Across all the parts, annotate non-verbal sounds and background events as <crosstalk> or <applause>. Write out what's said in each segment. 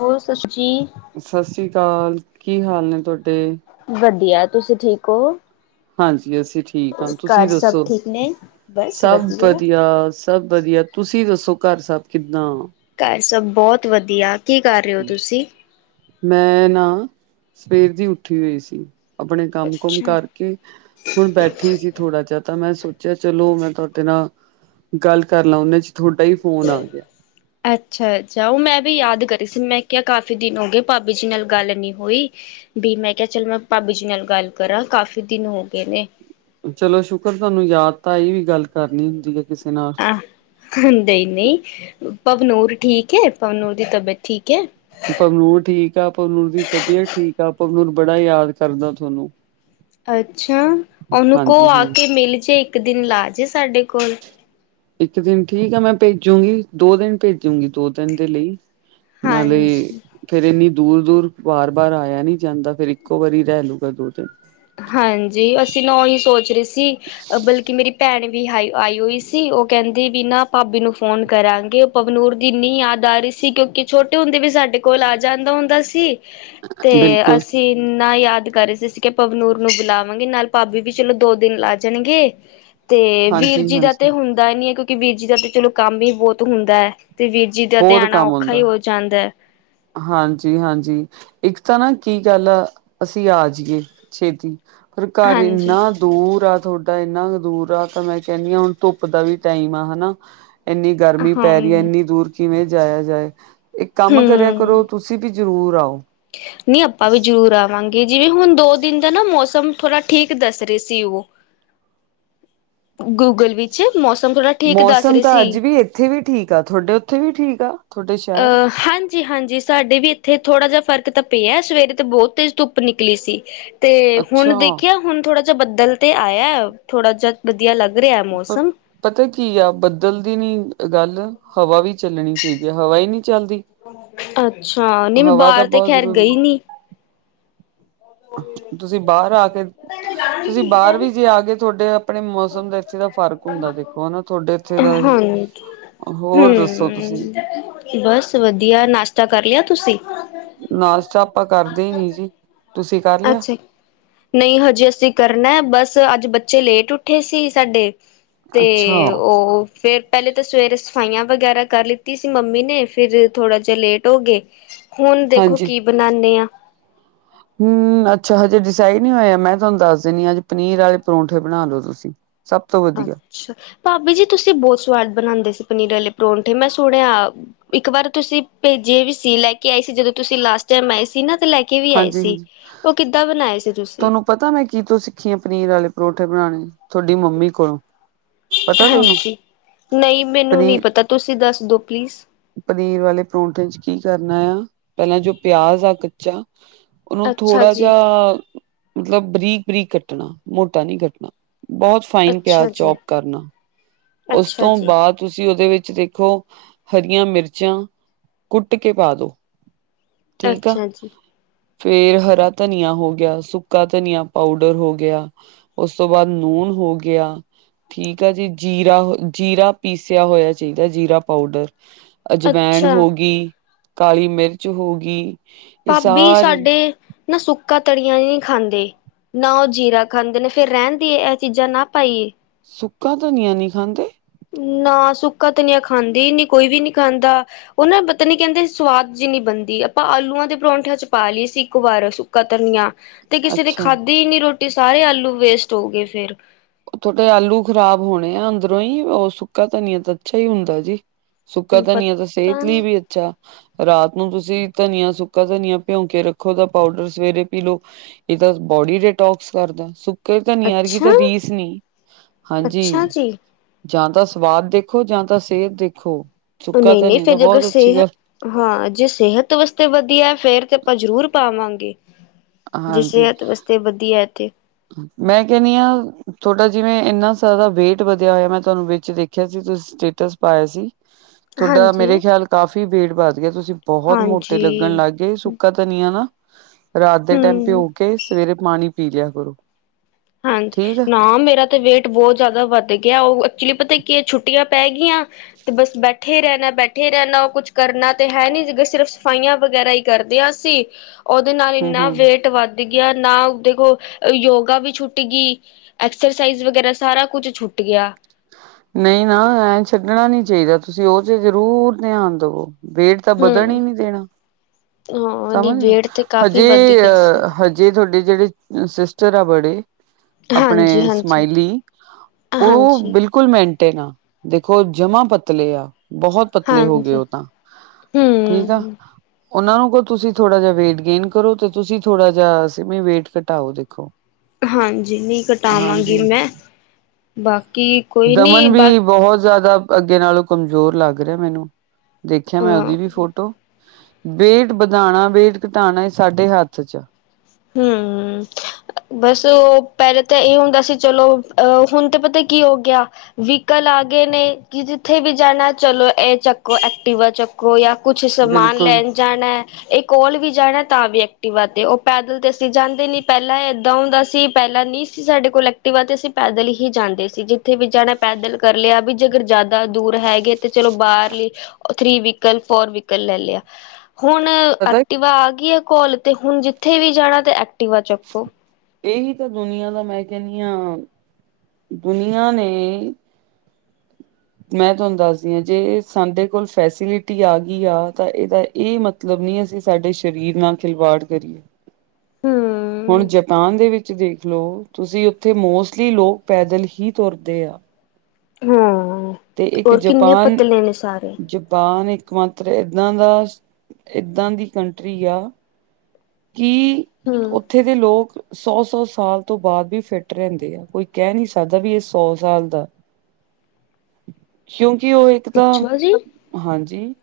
ਹੋਰ ਸਸਤੀ ਸਤਿ ਸ੍ਰੀ ਅਕਾਲ ਕੀ ਹਾਲ ਨੇ ਤੁਹਾਡੇ- ਵਧੀਆ ਤੁਸੀਂ ਠੀਕ ਹੋ- ਹਾਂਜੀ ਅਸੀਂ ਠੀਕ ਹਾਂ ਤੁਸੀਂ ਘਰ ਸਭ ਦਸੋ ਠੀਕ ਨੇ ਬਸ ਸਭ ਵਧੀਆ- ਸਭ ਵਧੀਆ ਤੁਸੀਂ ਦਸੋ ਘਰ ਸਭ ਕਿੱਦਾਂ - ਘਰ ਸਭ ਬਹੁਤ ਵਧੀਆ ਕੀ ਕਰ ਰਹੇ ਹੋ ਤੁਸੀਂ- ਮੈ ਨਾ ਸਵੇਰ ਦੀ ਉਠੀ ਹੋਈ ਸੀ ਆਪਣੇ ਕਮ ਕੁਮ ਅੱਛਾ। ਕਰ- ਕਿ ਹੁਣ ਬੈਠੀ ਸੀ ਥੋੜਾ ਜਿਹਾ ਤਾਂ ਮੈ ਸੋਚਿਆ ਚਲੋ ਮੈ ਤੁਹਾਡੇ ਨਾਲ- ਗੱਲ ਕਰ ਲਾਂ ਉਨੇ 'ਚ ਤੁਹਾਡਾ ਹੀ ਫੋਨ ਆ ਗਿਆ- <inaudible> ਅੱਛਾ- ਅੱਛਾ ਉਹ ਮੈਂ ਵੀ ਯਾਦ ਕਰੀ ਸੀ ਮੈ ਕਿਹਾ ਕਾਫੀ ਦਿਨ ਹੋ ਗਏ ਭਾਬੀ ਜੀ ਨਾਲ ਗੱਲ ਨਹੀ ਹੋਈ- ਵੀ ਮੈ ਕਿਹਾ ਚਲ ਮੈਂ ਭਾਬੀ ਜੀ ਨਾਲ ਗੱਲ ਕਰਾਂ ਕਾਫ਼ੀ ਦਿਨ ਹੋ ਗਏ ਨੇ- ਚਲੋ ਸ਼ੁਕਰ ਤੁਹਾਨੂੰ ਯਾਦ ਤਾਂ ਇਹ ਵੀ ਗੱਲ ਕਰ ਲਈ ਹੁੰਦੀ ਹੈ। ਕਿਸੇ ਨਾਲ- ਆਹ ਨਹੀਂ-ਨਹੀਂ ਪਵਨੂਰ ਠੀਕ ਹੈ ਪਵਨੂਰ ਦੀ ਤਬੀਅਤ ਠੀਕ ਹੈ। ਪਵਨੂਰ ਠੀਕ ਆ ਪਵਨੂਰ ਦੀ ਤਬੀਅਤ ਠੀਕ ਆ ਪਵਨੂਰ ਬੜਾ ਯਾਦ ਕਰਦਾ ਤੁਹਾਨੂੰ- ਅੱਛਾ ਉਹਨੂੰ ਕੋ ਹਾਂਜੀ ਆ ਹਾਂਜੀ ਕੇ ਮਿਲ ਜੇ ਇਕ ਦਿਨ ਲਾ ਜੇ ਸਾਡੇ ਕੋਲ- ਇੱਕ ਦਿਨ ਠੀਕ ਆ ਮੈ ਭੇਜੂਗੀ ਦੋ ਦਿਨ ਭੇਜੂਗੀ ਦੋ ਤਿੰਨ ਦੇ ਲਈ- ਨਾਲੇ ਹਾਂਜੀ ਫਿਰ ਇਨੀ ਦੂਰ ਦੂਰ ਵਾਰ ਵਾਰ ਆਇਆ ਨੀ ਜਾਦਾ ਫਿਰ ਇਕੋ ਵਾਰੀ ਰਹਿ ਲੂ ਦੋ ਤਿਨ- ਹਾਂਜੀ ਅਸੀਂ ਓਹੀ ਸੋਚ ਰਹੇ ਸੀ। ਬਲਕਿ ਮੇਰੀ ਭੈਣ ਵੀ ਆਈ ਹੋਈ ਸੀ ਉਹ ਕਹਿਦੀ ਵੀ ਨਾ ਭਾਬੀ ਨੂੰ ਫੋਨ ਕਰਾਗੇ- ਪਵਨੂਰ ਦੀ ਇਨੀ ਯਾਦ ਆ ਰਹੀ ਸੀ ਕਿਉਂਕਿ ਛੋਟੇ ਹੁੰਦੇ ਵੀ ਸਾਡੇ ਕੋਲ ਆ ਜਾਦਾ ਹੁੰਦਾ ਸੀ। ਤੇ ਬਿਲਕੁਲ ਅਸੀਂ ਇਨਾ ਯਾਦ ਕਰ ਰਹੇ ਸੀ ਅਸੀਂ ਕੇ - ਪਵਨੂਰ ਨੂੰ ਬੁਲਾਵਾਗੇ ਨਾਲ ਭਾਬੀ ਵੀ ਚਲੋ ਦੋ ਦਿਨ ਲਾ ਜਾਣਗੇ- ਤੇ ਵੀਰ ਹਾਂਜੀ ਜੀ ਦਾ ਹਾਂਜੀ ਤੇ ਹੁੰਦਾ ਨੀ ਹੈ ਕਿਉਂਕਿ ਵੀਰ ਜੀ ਦਾ ਤੇ ਚਲੋ ਕਮ ਹੀ ਬਹੁਤ ਹੁੰਦਾ ਹੈ। ਤੇ ਵੀਰ- ਜੀਦਾ ਬਹੁਤ ਆਣਾ ਤੇ ਕੰਮ ਔਖਾ ਹੀ ਹੁੰਦਾ ਹੋ ਜਾਂਦਾ ਹੈ। ਹਾਂਜੀ ਹਾਂਜੀ ਇੱਕ ਤਾਂ ਨਾ ਕੀ ਗੱਲ ਆ ਅਸੀਂ ਆ ਜਾਈਏ ਛੇਤੀ ਪਰ ਘਰ ਹਾਂਜੀ ਇੰਨਾ ਦੂਰ ਆ ਤ ਇੰਨਾ ਕੁ ਦੂਰ ਆ ਤਾਂ ਮੈਂ ਕਹਿੰਦੀ ਹਾਂ ਹੁਣ ਧੁੱਪ ਦਾ ਵੀ ਟਾਈਮ ਆ ਹਨਾ ਇੰਨੀ ਹਾਂ ਗਰਮੀ ਪੈ ਰਹੀ ਹੈ, ਹਮ ਇੰਨੀ ਦੂਰ ਕਿਵੇਂ ਜਾਇਆ ਜਾਏ। ਇੱਕ ਕੰਮ ਕਰਿਆ ਕਰੋ, ਤੁਸੀਂ ਵੀ ਜ਼ਰੂਰ ਆਓ। ਨਹੀਂ, ਆਪਾਂ ਵੀ ਜ਼ਰੂਰ ਆਵਾਂਗੇ। ਜਿਵੇਂ ਹੁਣ ਦੋ ਦਿਨ ਦਾ ਨਾ ਮੌਸਮ, ਥੋੜਾ ਠੀਕ ਦੱਸ ਰਹੇ ਸੀ ਉਹ। ਗੂਗਲ ਵਿੱਚ, ਮੌਸਮ ਥੋੜਾ ਮੌਸਮ ਤਾਂ, ਅੱਜ ਵੀ ਇੱਥੇ ਵੀ ਠੀਕ ਆ। ਤੁਹਾਡੇ ਉੱਥੇ ਵੀ ਠੀਕ ਆ? ਤੁਹਾਡੇ ਅ ਸ਼ਹਿਰ ਹਾਂ ਜੀ ਹਾਂਜੀ, ਸਾਡੇ ਵੀ ਇੱਥੇ ਥੋੜਾ ਜਿਹਾ ਫਰਕ ਤਾਂ ਪਿਆ ਹੈ, ਸਵੇਰੇ ਤੇ ਬਹੁਤ ਤੇਜ਼ ਧੁੱਪ ਨਿਕਲੀ ਸੀ। ਤੇ ਹੁਣ ਅੱਛਾ ਦੇਖਿਆ, ਹੁਣ ਥੋੜਾ ਜਿਹਾ ਬੱਦਲ ਤੇ ਆਇਆ ਥੋੜਾ ਜਹਾ, ਵਧੀਆ ਲੱਗ ਰਿਹਾ ਹੈ ਪ ਮੌਸਮ। ਪਤਾ ਕੀ ਆ, ਬੱਦਲ ਦੀ ਨੀ ਗੱਲ, ਹਵਾ ਵੀ ਚੱਲਣੀ ਚਾਹੀਦੀ ਹੈ। ਹਵਾ ਹੀ ਨਹੀਂ ਚੱਲਦੀ ਅੱਛਾ, ਨਹੀਂ ਮੈਂ ਹਵਾ ਤਾਂ ਬਾਹਰ ਤੇ ਬਹੁਤ ਖੈਰ ਜ਼ਰੂਰੀ ਗਈ ਨੀ। ਤੁਸੀਂ ਬਾਹਰ ਆ ਕੇ ਤੁਸੀਂ ਬਾਹਰ ਵੀ ਜੇ ਆ ਗਏ, ਤੁਹਾਡੇ ਆਪਣੇ ਮੌਸਮ ਦਾ ਇੱਥੇ ਦਾ ਫ਼ਰਕ ਹੁੰਦਾ ਦੇਖੋ, ਹਨਾ। ਤੁਹਾਡੇ ਉੱਥੇ ਹਾਂ ਦਾ ਹੀ, ਹਮ ਹੋਰ ਦੱਸੋ ਤੁਸੀਂ? ਬਸ ਵਧੀਆ, ਨਾਸ਼ਤਾ ਕਰ ਲਿਆ ਤੁਸੀਂ? ਨਾਸ਼ਤਾ, ਆਪਾਂ ਕਰਦੇ ਹੀ ਨੀ ਜੀ। ਤੁਸੀਂ ਕਰ ਲਿਆ ਅੱਛਾ। ਨਹੀਂ ਹਜੇ ਅਸੀਂ ਕਰਨਾ, ਬਸ ਅੱਜ ਬੱਚੇ ਲੇਟ ਉੱਠੇ ਸੀ ਸਾਡੇ। ਤੇ ਅੱਛਾ ਉਹ ਫੇਿਰ ਪਹਿਲੇ ਤਾਂ ਸਵੇਰੇ, ਸਫਾਈਆਂ ਵਗੈਰਾ ਕਰ ਲਿੱਤੀ ਸੀ ਮੰਮੀ ਨੇ, ਫਿਰ ਥੋੜਾ ਜਿਹਾ ਲੇਟ ਹੋ ਗਏ। ਹੁਣ ਦੇਖੋ, ਕੀ ਬਣਾਉਂਦੇ ਹਾਂ। ਹਮ, ਅੱਛਾ ਹਜੇ ਡਿਸਾਈਡ ਨਹੀਂ ਹੋਇਆ। ਮੈਂ ਤੁਹਾਨੂੰ ਦੱਸ ਦਿੰਦੀ ਹ, ਅੱਜ ਪਨੀਰ ਆਲੇ ਪਰੌਂਠੇ ਬਣਾ ਲੋ ਤੁਸੀਂ। ਸਭ ਤੋਂ ਵਧੀਆ। ਅੱਛਾ ਭਾਾਬੀ ਜੀ, ਤੁਸੀਂ ਬਹੁਤ ਸਵਾਦ ਬਣਾਉਂਦੇ ਸੀ ਪਨੀਰ ਵਾਲੇ ਪਰੌਠੇ, ਮੈਂ ਸੋਣਿਆ। ਇੱਕ ਵਾਰ ਤੁਸੀਂ ਭੇਜੇ ਵੀ ਸੀ, ਲੈ ਕੇ ਆਏ ਸੀ ਜਦੋਂ ਤੁਸੀਂ ਲਾਸਟ ਟਾਈਮ ਆਏ ਸੀ ਨਾ, ਤੇ ਲੈ ਕੇ ਕੇ ਵੀ ਆਏ ਸੀ। ਹਾਂਜੀ-ਹਾਂਜੀ ਉਹ ਕਿੱਦਾਂ ਬਣਾਏ ਸੀ ਤੁਸੀਂ? ਤੁਹਾਨੂੰ ਪਤਾ ਮੈਂ ਕੀ ਤੂੰ ਸਿੱਖੀ ਆ, ਪਨੀਰ ਵਾਲੇ ਪਰਂਠੇ ਬਣਾਉਣੇ, ਤੁਹਾਡੀ ਮੰਮੀ ਕੋਲੋਂ। ਪਤਾ ਤੁਹਾਨੂੰ ਹਾਂਜੀ, ਨਹੀਂ ਮੈਨੂੰ ਨਹੀਂ ਪਨੀਰ ਪਤਾ, ਤੁਸੀਂ ਦੱਸ ਦਿੋ ਪਲੀਜ਼ ਪਨੀਰ ਵਾਲੇ ਪਰੌਂਠੇ 'ਚ, ਕੀ ਕਰਨਾ ਆ। ਪਹਿਲਾਂ ਜੋ ਪਿਆਜ ਆ ਕੱਚਾ ਉਹਨੂੰ ਅੱਛਾ ਥੋੜ੍ਹਾ ਜੀ ਜਿਹਾ ਮਤਲਬ ਬਰੀਕ-ਬਰੀਕ ਕੱਟਣਾ, ਮੋਟਾ ਨਹੀਂ ਕੱਟਣਾ, ਬਹੁਤ ਫਾਈਨ ਅੱਛਾ ਪਿਆਜ ਜੀ ਚੌਪ ਕਰਨਾ। ਉਸ ਅੱਛਾ ਤੋਂ ਜੀ, ਬਾਅਦ ਤੁਸੀਂ ਉਹਦੇ ਵਿੱਚ ਦੇਖੋ, ਹਰੀਆਂ ਮਿਰਚਾਂ ਕੁੱਟ ਕੇ ਪਾ ਦੋ ਠੀਕ ਆ। ਅੱਛਾ ਜੀ, ਫੇਰ ਹਰਾ ਧਨੀਆ ਹੋ ਗਿਆ, ਸੁੱਕਾ ਧਨੀਆ ਪਾਊਡਰ ਹੋ ਗਿਆ। ਉਸ ਤੋਂ ਬਾਅਦ ਨੂਣ ਹੋ ਗਿਆ, ਠੀਕ ਆ ਜੀ। ਜੀਰਾ, ਜੀਰਾ ਪੀਸਿਆ ਹੋਇਆ ਚਾਹੀਦਾ, ਜੀਰਾ ਪਾਊਡਰ ਅਜਵਾੈਣ ਅੱਛਾ। ਹੋ ਗਈ, ਕਾਲੀ ਮਿਰਚ ਹੋ ਗਈ। ਇਹ ਭਾਬੀ ਸਾਰੀ ਸਾਡੇ, ਨਾ ਸੁੱਕਾ ਤਨੀਆ ਨਹੀਂ ਖਾਂਦੇ। ਨਾ ਉਹ ਜੀਰਾ ਖਾਂਦੇ ਨੇ, ਫੇਿਰ ਰਹਿੰ ਦੀਏ, ਇਹ ਚੀਜ਼ਾਂ ਨਾ ਪਾਈਏ? ਸੁੱਕਾ ਧਨੀਆ ਨਹੀਂ ਖਾਂਦੇ? ਨਾ ਸੁੱਕਾ ਤਨਿਆ ਖਾਂਦੀ ਹੀ ਨੀ, ਕੋਈ ਵੀ ਨੀ ਖਾਂਦਾ। ਉਹ ਨਾ ਪਤਾ ਨੀ ਕਹਿੰਦੇ, ਸਵਾਦ ਜਿ ਨੀ ਬਣਦੀ ਆਪਾਂ ਆਲੂਆਂ ਦੇ ਪਰੌਂਠਿਆਂ 'ਚ ਪਾ ਲਈਏ ਸੀ ਇੱਕ ਵਾਰ, ਸੁ ਤਨੀਆਂ, ਤੇ ਕਿਸੇ ਨੇ ਅੱਛਾ। ਖਾਧੀ ਨੀ ਰੋਟੀ, ਸਾਰੇ ਆਲੂ ਵੇਸਟ ਹੋ ਗਏ ਫੇਿਰ। ਤੁਹਾਡੇ ਆਲੂ ਖਰਾਬ ਹੋਣੇ ਆ ਅੰਦਰੋਂ ਈ, ਓ ਸੁੱਕਾ ਧਨੀਆ ਤਾਂ ਅੱਛਾ ਈ ਹੁੰਦਾ ਜੀ। ਸੁੱਕਾ ਧਨੀਆ ਤਾਂ ਪਤਾ ਸੇਹਤ ਲਈ ਈ, ਨੀ ਵੀ, ਏ ਅੱਛਾ, ਰਾਤ ਨੂੰ ਤੁਸੀਂ ਧਨੀਆ, ਸੁੱਕਾ ਧਨੀਆ, ਭਿਉਂ ਕੇ ਰੱਖੋ, ਤਾਂ ਪਾਊਡਰ ਸਵੇਰੇ ਪੀ ਲਓ ਏ ਤਾਂ ਬੋਡੀ ਡੀਟੋਕਸ ਕਰਦਾ ਸੁੱਕੇ ਧਨੀਏ ਵਰਗੀ ਅੱਛਾ, ਤਾਂ ਰੀਸ ਨੀ, ਅੱਛਾ ਹਾਂਜੀ। ਜੀ। ਜਾਂ ਤਾਂ ਸਵਾਦ ਦੇਖੋ, ਜਾਂ ਤਾਂ ਸੇਤ ਦੇਖੋ। ਸੁੱਕਾ ਨਈ-ਨਈ, ਧਨੀਆ ਫੇਰ ਤਾਂ ਜੇ ਅਗਰ ਬਹੁਤ ਅੱਛੀ ਸੇਹ ਗੱਲ ਹਾਂ ਜੇ ਸੇਹਤ ਵਾਸਤੇ ਵਧੀਆ, ਫੇਰ ਤੇ ਆਪਾਂ ਜ਼ਰੂਰ ਪਾਵਾਂਗੇ ਜੇ ਹਾਂਜੀ ਸੇਤ ਵਾਸਤੇ ਵਧੀਆ ਏ ਤੇ ਮੈਂ ਕੇਨੀ ਆ, ਤੁਆਡਾ ਜਿਵੇਂ ਏਨਾ ਸਾਰਾ ਵੇਟ ਵਧੇਆ ਹੋਏਆ, ਮੈਂ ਤਾਨੂੰ ਵਿੱਚ ਦੇਖਿਆ ਸੀ ਤੁਸੀਂ ਤੇ ਸਟੇਟਸ ਪਾਇਆ ਸੀ। <inaudible> ਥੋਡਾ ਮੇਰੇ ਖਿਆਲ ਕਾਫ਼ੀ ਵੇਟ ਵੱਧ ਗੇਆ, ਤੁਸੀਂ ਬੋਹਤ ਮੋਟੇ ਲੱਗਣ ਹਾਂਜੀ ਲੱਗ ਗਏ ਸੁੱਕਾ ਧਨੀਆ ਆ ਨਾ ਰਾਤ ਦੇ ਟਾਈਮ ਹੂੰ ਭਿਉ ਕੇ, ਸਵੇਰੇ ਪਾਣੀ ਪੀ ਲਿਆ ਕਰੋ ‌ ਹਾਂਜੀ, ਨਾ ਮੇਰਾ ਤੇ ਵੇਟ ਬੋਤ ਜਾਦਾ ਵੱਧ ਗੇਆ ਓ, ਐਕਚੁਲੀ ਪਤਾ ਕੀ ਏ ਛੁੱਟੀਆਂ ਪੈ ਗੀਆਂ ਤੇ ਬਸ ਬੈਠੇ ਰੈਣਾ- ਬੈਠੇ ਰੈਣਾ, ਕੁੱਛ ਕਰਨਾ ਤੇ ਹੈ ਨੀ, ਜੀਦਾ ਸਿਰਫ ਸਫਾਈਆਂ ਵਗੈਰਾ ਈ ਕਰਦੇ ਆ ਅਸੀਂ ਓਦੇ ਨਾਲ ਹੂੰ ਇੰਨਾ ਹੂੰ ਵੇਟ ਵੱਧ ਗੇਆ, ਨਾ ਦੇਖੋ ਯੋਗਾ ਵੀ ਛੁੱ ਛੁੱਟ ਗਈ, ਐਕਸਰਸਾਈਜ਼ ਵਗੈਰਾ ਸਾਰਾ ਕੁੱਛ ਛੁੱਟ ਗੇਆ ਨਹੀਂ ਨਾ ਐਂ ਨਾ ਛੱਡਣਾ ਨਈ ਚਾਈਦਾ, ਤੁਸੀਂ ਓ ਚ ਜ਼ਰੂਰ ਧਿਆਨ ਦਵੋ ਵੇਟ ਤਾ ਬਦਨ ਹੂੰ, ਈ ਨਈ ਦੇਣਾ, ਹਾਂ ਨੀ ਸਮਝ ਗਏ ਨਾ, ਵੇਟ ਤੇ ਕਾਫ਼ੀ ਵੱਧ ਹਜੇ ਗਿਆ ਸੀ। ਅ ਏ ਤੁਆਡੇ ਜੇੜੇ ਸਿਸਟਰ ਆ ਬੜੇ ਆਪਣੇ ਹਾਂਜੀ-ਹਾਂਜੀ, ਸਮਾਇਲੀ ਓ ਹਾਂਜੀ, ਬਿਲਕੁਲ ਮੇਨਟੇਨ ਆ, ਦੇਖੋ ਜਮਾ ਪਤਲੇ ਆ ਬੋਹਤ ਪਤਲੇ ਹੋ ਗਏ ਹਾਂਜੀ। ਹਾਂਜੀ, ਓ ਤਾਂ, ਠੀਕ ਆ ਹੂੰ, ਓਨਾਂ ਨੂੰ ਕਹੋ ਤੁਸੀਂ ਥੋੜਾ ਜੇਹਾ ਵੇਟ ਗੇਨ ਕਰੋ, ਤੇ ਤੁਸੀਂ ਥੋੜਾ ਜੇਹਾ ਸਿਮੀ ਵੇਟ ਘਟਾਓ, ਦੇਖੋ ਹਾਂਜੀ, ਨਈ ਹਾਂਜੀ ਘਟਾਵਾਂਗੀ ਮੈਂ, ਬਾਕੀ ਕੋਈ ਨੀ ਦਮਨ ਬਾ ਵੀ ਬੋਹਤ ਜ਼ਾਦਾ ਅੱਗੇ ਨਾਲੋਂ ਕਮਜ਼ੋਰ ਲੱਗ ਰਏ ਮੈਂਨੂੰ ਦੇਖਿਆ ਮੈਂ ਅੱਜ ਓਦੀ ਅ ਫੋਟੋ, ਵੇਟ ਵਧਾਣਾ, ਵੇਟ ਘਟਾਣਾ ਸਾਡੇ ਹੱਥ ਚ ਆ। ਹਮ। ਬਸ ਓ ਪੇਲੇ ਤਾਂ ਏ ਹੁੰਦਾ ਸੀ ਚਲੋ ਅ, ਹੁਣ ਤੇ ਪਤਾ ਕੀ ਹੋ ਗੇਆ ਵੀਕਲ ਆ ਗਏ ਨੇ, ਕਿ ਜਿੱਥੇ ਵੀ ਜਾਣਾ ਚਲੋ, ਏ ਚੱਕੋ ਐਕਟਿਵਾ ਚੱਕੋ ਜਾਂ ਕੁਛ ਸਮਾਨ ਬਿਲਕੁਲ ਲੈਣ ਜਾਣਾ, ਏ ਕੋਲ ਵੀ ਜਾਣਾ ਤਾਂ ਵੀ ਐਕਟਿਵਾ ਤੇ ਓ ਪੈਦਲ ਤੇ ਅਸੀਂ ਜਾਂਦੇ ਨੀ, ਪੇਲਾਂ ਏਦਾਂ ਹੁੰਦਾ ਸੀ, ਪੇਲਾਂ ਨਹੀਂ ਸੀ ਸਾਡੇ ਕੋਲ ਐਕਟਿਵ ਆ ਤੇ ਅਸੀਂ ਪੈਦਲ ਈ ਫੇਰ ਜਾਂਦੇ ਸੀ, ਜਿੱਥੇ ਵੀ ਜਾਣਾ ਪੈਦਲ ਕਰ ਲੇਆ ਵੀ, ਜੇਕਰ ਜ਼ਾਦਾ ਦੂਰ ਹੈਗੇ ਤੇ ਚਲੋ ਬਾਹਰਲੀ ਓ ਥ੍ਰੀ ਵੀਕਲ, ਫੋਰ ਵੀਕਲ ਲੈ ਲੇਆ ਹੁਣ ਪਤਾ ਐਕਟਿਵਾ ਆ ਗਈ ਆ ਕੋਲ, ਤੇ ਹੁਣ ਜਿੱਥੇ ਵੀ ਜਾਣਾ ਤੇ ਐਕਟਿਵਾ ਚੱਕੋ ਏਵੀ ਤਾਂ ਦੁਨੀਆਂ ਦਾ ਮੈਂ ਕੇਨੀ ਆ, ਦੁਨੀਆਂ ਨੇ ਮੈਂ ਤੁਆਨੂੰ ਦੱਸਦੀ ਆ, ਜੇ ਸਾਡੇ ਕੋਲ ਫੈਸਿਲਿਟੀ ਆ ਗਈ ਆ, ਤਾਂ ਏਦਾ ਏ ਮਤਲ ਮਤਲਬ ਨਈ ਕੀ ਅਸੀਂ ਸਾਡੇ ਸਰੀਰ ਨਾਲ ਖਿਲਵਾੜ ਕਰੀਏ, ਹੁਣ ਹੂੰ। ਜਾਪਾਨ ਦੇ ਵਿੱਚ ਦੇਖਲਓ ਤੁਸੀਂ, ਉੱਥੇ ਮੋਸਟਲੀ ਲੋਕ ਪੈਦਲ ਹੀ ਤੁਰਦੇ ਆ। ਹਾਂ ਤੇ ਇੱਕ ਹੋਰ ਕਿੰਨੇ ਜਪਾਨ, ਪਤਲੇ ਨੇ ਸਾਰੇ। ਜਪਾਨ ਇੱਕ ਇਕਮਾਤਰ ਏਦਾਂ ਦਾ, ਏਦਾਂ ਦੀ ਕੰਟਰੀ ਆ ਕੀ ਹੂੰ। ਓਥੇ ਦੇ ਲੋਕ ਸੌ-ਸੌ ਸਾਲ ਤੋਂ ਬਾਅਦ ਵੀ ਫਿੱਟ ਰਹਿੰਦੇ ਆ, ਕੋਈ ਕੈ ਨੀ ਸਕਦਾ ਵੀ ਏ ਸੌ ਸਾਲ ਦਾ ਕਿਉਂਕਿ ਓ ਇੱਕ ਤਾਂ ਅੱਛਾ ਜੀ ਹਾਂਜੀ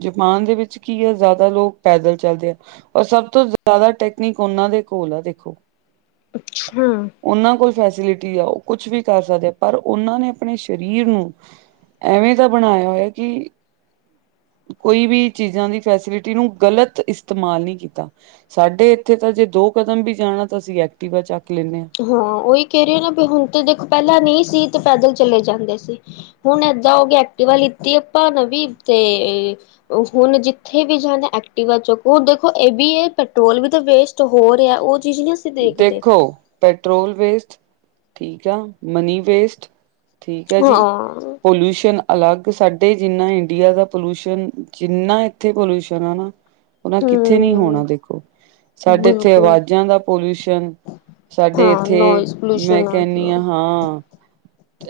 ਜਪਾਨ ਦੇ ਵਿੱਚ ਕੀ ਐ ਜਾਂਦਾ ਲੋਗ ਪੈਦਲ ਚੱਲਦੇ ਐਂ। ਔਰ ਸਭ ਤੋਂ ਜ਼ਿਆਦਾ ਟੈਕਨੀਕ ਓਨਾਂ ਦੇ ਕੋਲ ਐ ਦੇਖੋ ਅੱਛਾ। ਓਨਾਂ ਕੋਲ ਫੈਸਿਲਿਟੀ ਆ ਓ ਕੁਛ ਵੀ ਕਰ ਸਕਦੇ ਪਰ ਓਨਾਂ ਨੇ ਆਪਣੇ ਸ਼ ਰੀਰ ਨੂੰ ਐਵੇਂ ਦਾ ਬਣਾਯਾ ਹੋਯਾ ਕਿ ਕੋਈ ਵੀ ਚੀਜ਼ਾਂ ਦੀ ਫੈਸਿਲਿਟੀ ਨੂੰ ਗਲਤ ਇਸਤੇਮਾਲ ਨਈ ਕੀਤਾ। ਸਾਡੇ ਐਥੇ ਤਾਂ ਜੇ ਦੋ ਕਦਮ ਵੀ ਜਾਣਾ ਤਾਂ ਅਸੀਂ ਐਕਟੀਵਾ ਚੱਕ ਲੈਂਣੇ ਆਂ। ਹਾਂ ਓਈ ਕੈ ਰੀ ਆ ਨਾ ਵੀ ਹੁਣ ਤਾਂ ਦੇਖੋ ਪੈਲਾਂ ਨਈ ਸੀ ਤੇ ਪੈਦਲ ਚਲੇ ਜਾਂਦੇ ਸੀ। ਹੁਣ ਏਦਾਂ ਹੋ ਕੇ ਐਕਟਿਵਾ ਲਤੀ ਆਪਾਂ ਨਵੀ ਤੇ ਹੁਣ ਜਿੱਥੇ ਵੀ ਜਾਣਾ ਐਕਟਿਵਾ ਚੋਂਕ ਹੁਣ ਦੇਖੋ ਏ ਵੀ ਏ ਪੈਟਰੋਲ ਵੀ ਤੇ ਵੇਸਟ ਹੋ ਰੇਆ ਓ ਚੀਜ਼ ਨਾ ਅਸ ਦੇਖੋ ਪੈਟਰੋਲ ਵੇਸਟ ਠੀਕ ਆ, ਮਨੀ ਵੇਸਟ ਠੀਕ ਐ ਜੀ। ਹਾਂ। ਪੋਲਿਊਸ਼ਨ ਅਲੱਗ ਸਾਡੇ ਜਿੰਨਾ ਇੰਡੀਆ ਦਾ ਪੋਲਿਊਸ਼ਨ ਜਿੰਨਾ ਇੱਥੇ ਪੋਲਿਊਸ਼ਨ ਆ ਨਾ <unintelligible> ਓਨਾਂ ਕਿੱਥੇ ਨੀ ਹੋਣਾ ਹੂੰ। ਦੇਖੋ ਸਾਡੇ ਐਥੇ ਬਿਲਕੁਲ ਆਵਾਜ਼ਾਂ ਦਾ ਪੋਲਿਊਸ਼ਨ ਸਾਡੇ ਹਾਂ ਐਥੇ ਨੋਇਜ਼ ਮੈਂ ਪੋਲਿਊਸ਼ਨ ਕਹਿੰਣੀ ਗਿਆ ਆ ਹਾਂ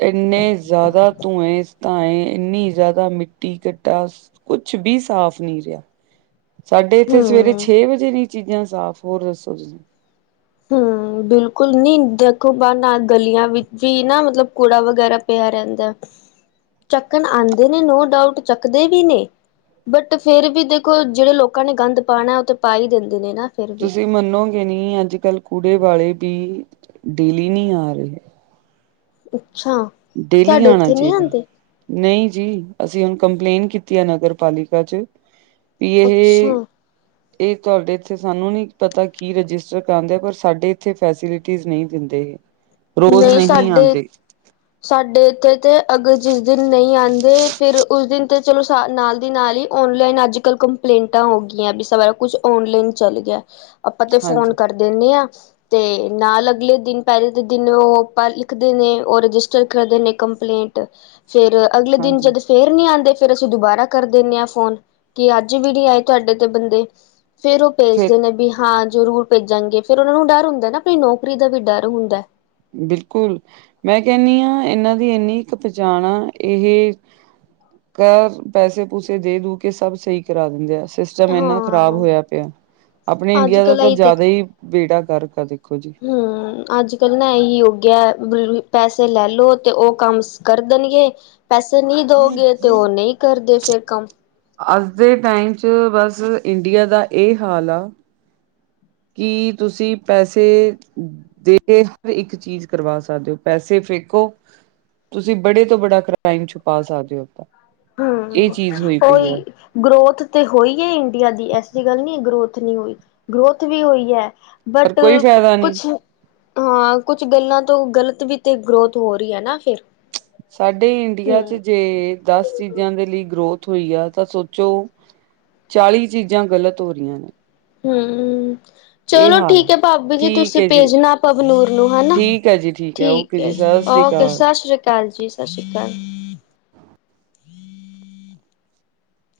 ਏਂਨੇ ਜ਼ਿਆਦਾ ਧੂੰਏ-ਧਾਂਏ ਇੰਨੀ ਜ਼ਿਆਦਾ ਮਿੱਟੀ-ਕੱਟਾ ਕੁਛ ਬੀ ਸਾਫ਼ ਨਈ ਰੇਆ। ਸਾਡੇ ਏਥੇ ਸਵੇਰੇ ਹੂੰ ਛੇ ਵਜੇ ਨੀ ਚੀਜ਼ਾਂ ਸਾਫ਼ ਹੋਰ ਦੱਸੋ ਤੁਸੀਂ ਹੂੰ। ਬਿਲਕੁਲ ਨੀ ਦੇਖੋ ਬਾਹਰ ਨਾ ਗਲੀਆਂ ਵਿੱਚ ਵੀ ਨਾ ਮਤਲਬ ਕੂੜਾ ਵਗੈਰਾ ਪਿਆ ਰਹਿੰਦਾ। ਚੱਕਣ ਆਂਦੇ ਨੇ ਨੋ ਡਾਊਟ ਚੱਕਦੇ ਵੀ ਨੇ ਬਟ ਫੇਰ ਵੀ ਦੇਖੋ ਜੇੜੇ ਲੋਕਾਂ ਨੇ ਗੰਦ ਪਾਣਾ ਓ ਤੇ ਪਾ ਈ ਦਿੰਦੇ ਨੇ ਨਾ। ਫਿਰ ਵੀ ਤੁਸੀਂ ਮੰਨੋਗੇ ਨੀ ਅੱਜ-ਕੱਲ ਕੂੜੇ ਵਾਲੇ ਵੀ ਡੇਲੀ ਨੀ ਆਰੇ। ਅੱਛਾ ਤੁਆਡੇ ਓਥੇ ਨੀ ਆਂਦੇ। ਨਈ ਜੀ ਅਸੀਂ ਹੁਣ ਕੰਪਲੇਂਨ ਕੀਤੀ ਆ ਨਗਰ ਪਾਲਿਕਾ ਚ ਯੇਹੇ ਅੱਛਾ ਏ ਤੁਹਾਡੇ ਇਥੇ ਸਾਨੂੰ ਨੀ ਪਤਾ ਕੀ ਰਜਿਸਟਰ ਕਰਾਦੇ ਪਰ ਸਾਡੇ ਇਥੇ ਫੈਸਿਲਿਟੀਜ ਨਈ ਦਿੰਦੇ। ਰੋਜ਼ ਨਹੀਂ ਆਂਦੇ। <inaudible> ਸਾਡੇ ਇੱਥੇ ਤਾਂ ਅਗਰ ਜਿਸ ਦਿਨ ਨਈ ਆਂਦੇ ਫਿਰ ਉਸ ਦਿਨ ਤੇ ਚਲੋ ਸਾ ਨਾਲ ਦੀ ਨਾਲ ਈ ਔਨਲਾਈਨ ਅੱਜ-ਕੱਲ ਕੰਪਲੇਂਟਾਂ ਹੋ ਗਈਆਂ ਵੀ ਸਾਰਾ ਕੁਛ ਔਨਲਾਈਨ ਚੱਲ ਗਿਆ। ਅਪਾਂ ਤੇ ਫੋਨ ਹਾਂਜੀ ਕਰ ਦਿਣੇ ਆ ਤੇ ਨਾਲ ਅਗਲੇ ਦਿਨ ਪੈ ਇਕ ਦਿਨ ਓ ਪਰ ਲਿਖਦੇ ਨੇ ਓ ਰਜਿਸਟਰ ਕਰਦੇ ਨੇ ਕੰਪਲੇਂਟ ਫਿਰ ਅਗਲੇ ਦਿਨ ਹਾਂਜੀ ਜਦ ਫੇਰ ਨੀ ਆਦੇ ਫੇਰ ਅਸੀਂ ਦੋਬਾਰਾ ਕਰ ਦਿੰਣੇ ਆ ਫ਼ੋਨ ਕਿ ਅੱਜ ਵੀ ਨੀ ਆਏ ਤੁਆਡੇ ਤੇ ਬੰਦੇ। ਫੇਰ ਉਹ ਫੇਰ ਪੇਜਦੇ ਨੇ ਵੀ ਹਾਂ ਜ਼ਰੂਰ ਪੇਜਾਂਗੇ ਫਿਰ ਓਨਾ ਨੂੰ ਡਰ ਹੁੰਦਾ ਨਾ ਆਪਣੀ ਨੌਕਰੀ ਦਾ ਵੀ ਡਰ ਹੁੰਦਾ। ਬਿਲਕੁਲ ਮੈਂ ਕੈਣੀ ਆ ਏਨਾਂ ਦੀ ਇੰਨੀ ਕੁ ਪਚਾਨ ਆ ਏਹ ਘ ਪੈਸੇ-ਪੂਸੇ ਦੇ ਦੂ ਕੇ ਸਭ ਸਹੀ ਕਰਾ ਦਿੰਦੇ ਆ। ਸਿਸਟਮ ਏਨਾ ਖ਼ਰਾਬ ਹਾਂ ਹੋਇਆ ਪਯਾ। ਆਪਣੇ ਅੱਜ ਇੰਡੀਆ ਦਾ ਕੱਲ ਤਾਂ ਇਹੀ ਜ਼ਿਆਦਾ ਈ ਬੇੜਾ ਗਰਕ ਐ ਦੇਖੋ ਜੀ। ਹੂੰ। ਅੱਜ ਕੱਲ੍ਹ ਨਾ ਇਹੀ ਯੋਗਿਆ ਪੈਸੇ ਲੈ ਲੋ ਤੇ ਉਹ ਕੰਮ ਕਰ ਦੇਣਗੇ ਪੈਸੇ ਨਹੀਂ ਦਓਗੇ ਤੇ ਉਹ ਨਹੀਂ ਕਰਦੇ ਫੇਰ ਕੰਮ। ਅੱਜ ਦੇ ਟਾਈਮ 'ਚ ਬਸ ਇੰਡੀਆ ਦਾ ਇਹ ਹਾਲ ਆ ਕੀ ਤੁਸੀਂ ਪੈਸੇ ਦੇ ਹਰ ਇੱਕ ਚੀਜ਼ ਕਰਵਾ ਸਕਦੇ ਹੋ ਪੈਸੇ ਫੇਕੋ ਤੁਸੀਂ ਬੜੇ ਤੋਂ ਬੜਾ ਕ੍ਰਾਈਮ ਛੁਪਾ ਸਕਦੇ ਓ ਏਦਾਂ। ਹੂੰ ਓਈ। ਗਰੋਥ ਤੇ ਹੋਈ ਐ ਇੰਡੀਆ ਦੀ ਐਸੀ ਗੱਲ ਨਈ ਗਰੋਥ ਨਈ ਹੋਈ ਗਰੋਥ ਵੀ ਹੋਈ ਐ। ਪਰ ਬਟ ਕੋਈ ਫਾਇਦਾ ਨਹੀਂ ਕੁਛ ਹਾਂ ਕੁਛ ਗੱਲਾਂ ਤੋਂ ਗ਼ਲਤ ਵੀ ਤੇ ਗਰੋਥ ਹੋ ਰਈ ਐ। ਨਾ ਫਿਰ ਸਾਡੇ ਇੰਡੀਆ ਹਮ ਚ ਜੇ ਦੱਸ। ਚੀਜ਼ਾਂ ਦੇ ਲਈ ਗਰੋਥ ਹੋਈ ਆ ਤਾਂ ਸੋਚੋ, ਚਾਲੀ ਚੀਜ਼ਾਂ ਗਲਤ ਹੋ ਰਈਆਂ ਨੇ। ਹੂੰ-ਹੂੰ। ਇਹ ਚਲੋ ਹਾਲ ਆ ਠੀਕ ਐ ਭਾਬੀ ਜੀ ਠੀਕ ਤੁਸੀਂ ਹੈ ਜੀ ਭੇਜਣਾ ਭਵਨੂਰ ਨੂੰ ਹੈਨਾ ਠੀਕ ਹੈ ਜੀ ਹੈ ਠੀਕ। ਓਕੇ ਜੀ ਸਤਿ ਸ੍ਰੀ ਓਕੇ, ਅਕਾਲ ਸਤਿ ਸ੍ਰੀ ਅਕਾਲ ਜੀ, ਸਤਿ ਸ਼੍ਰੀ ਅਕਾਲ।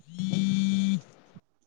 <unintelligible>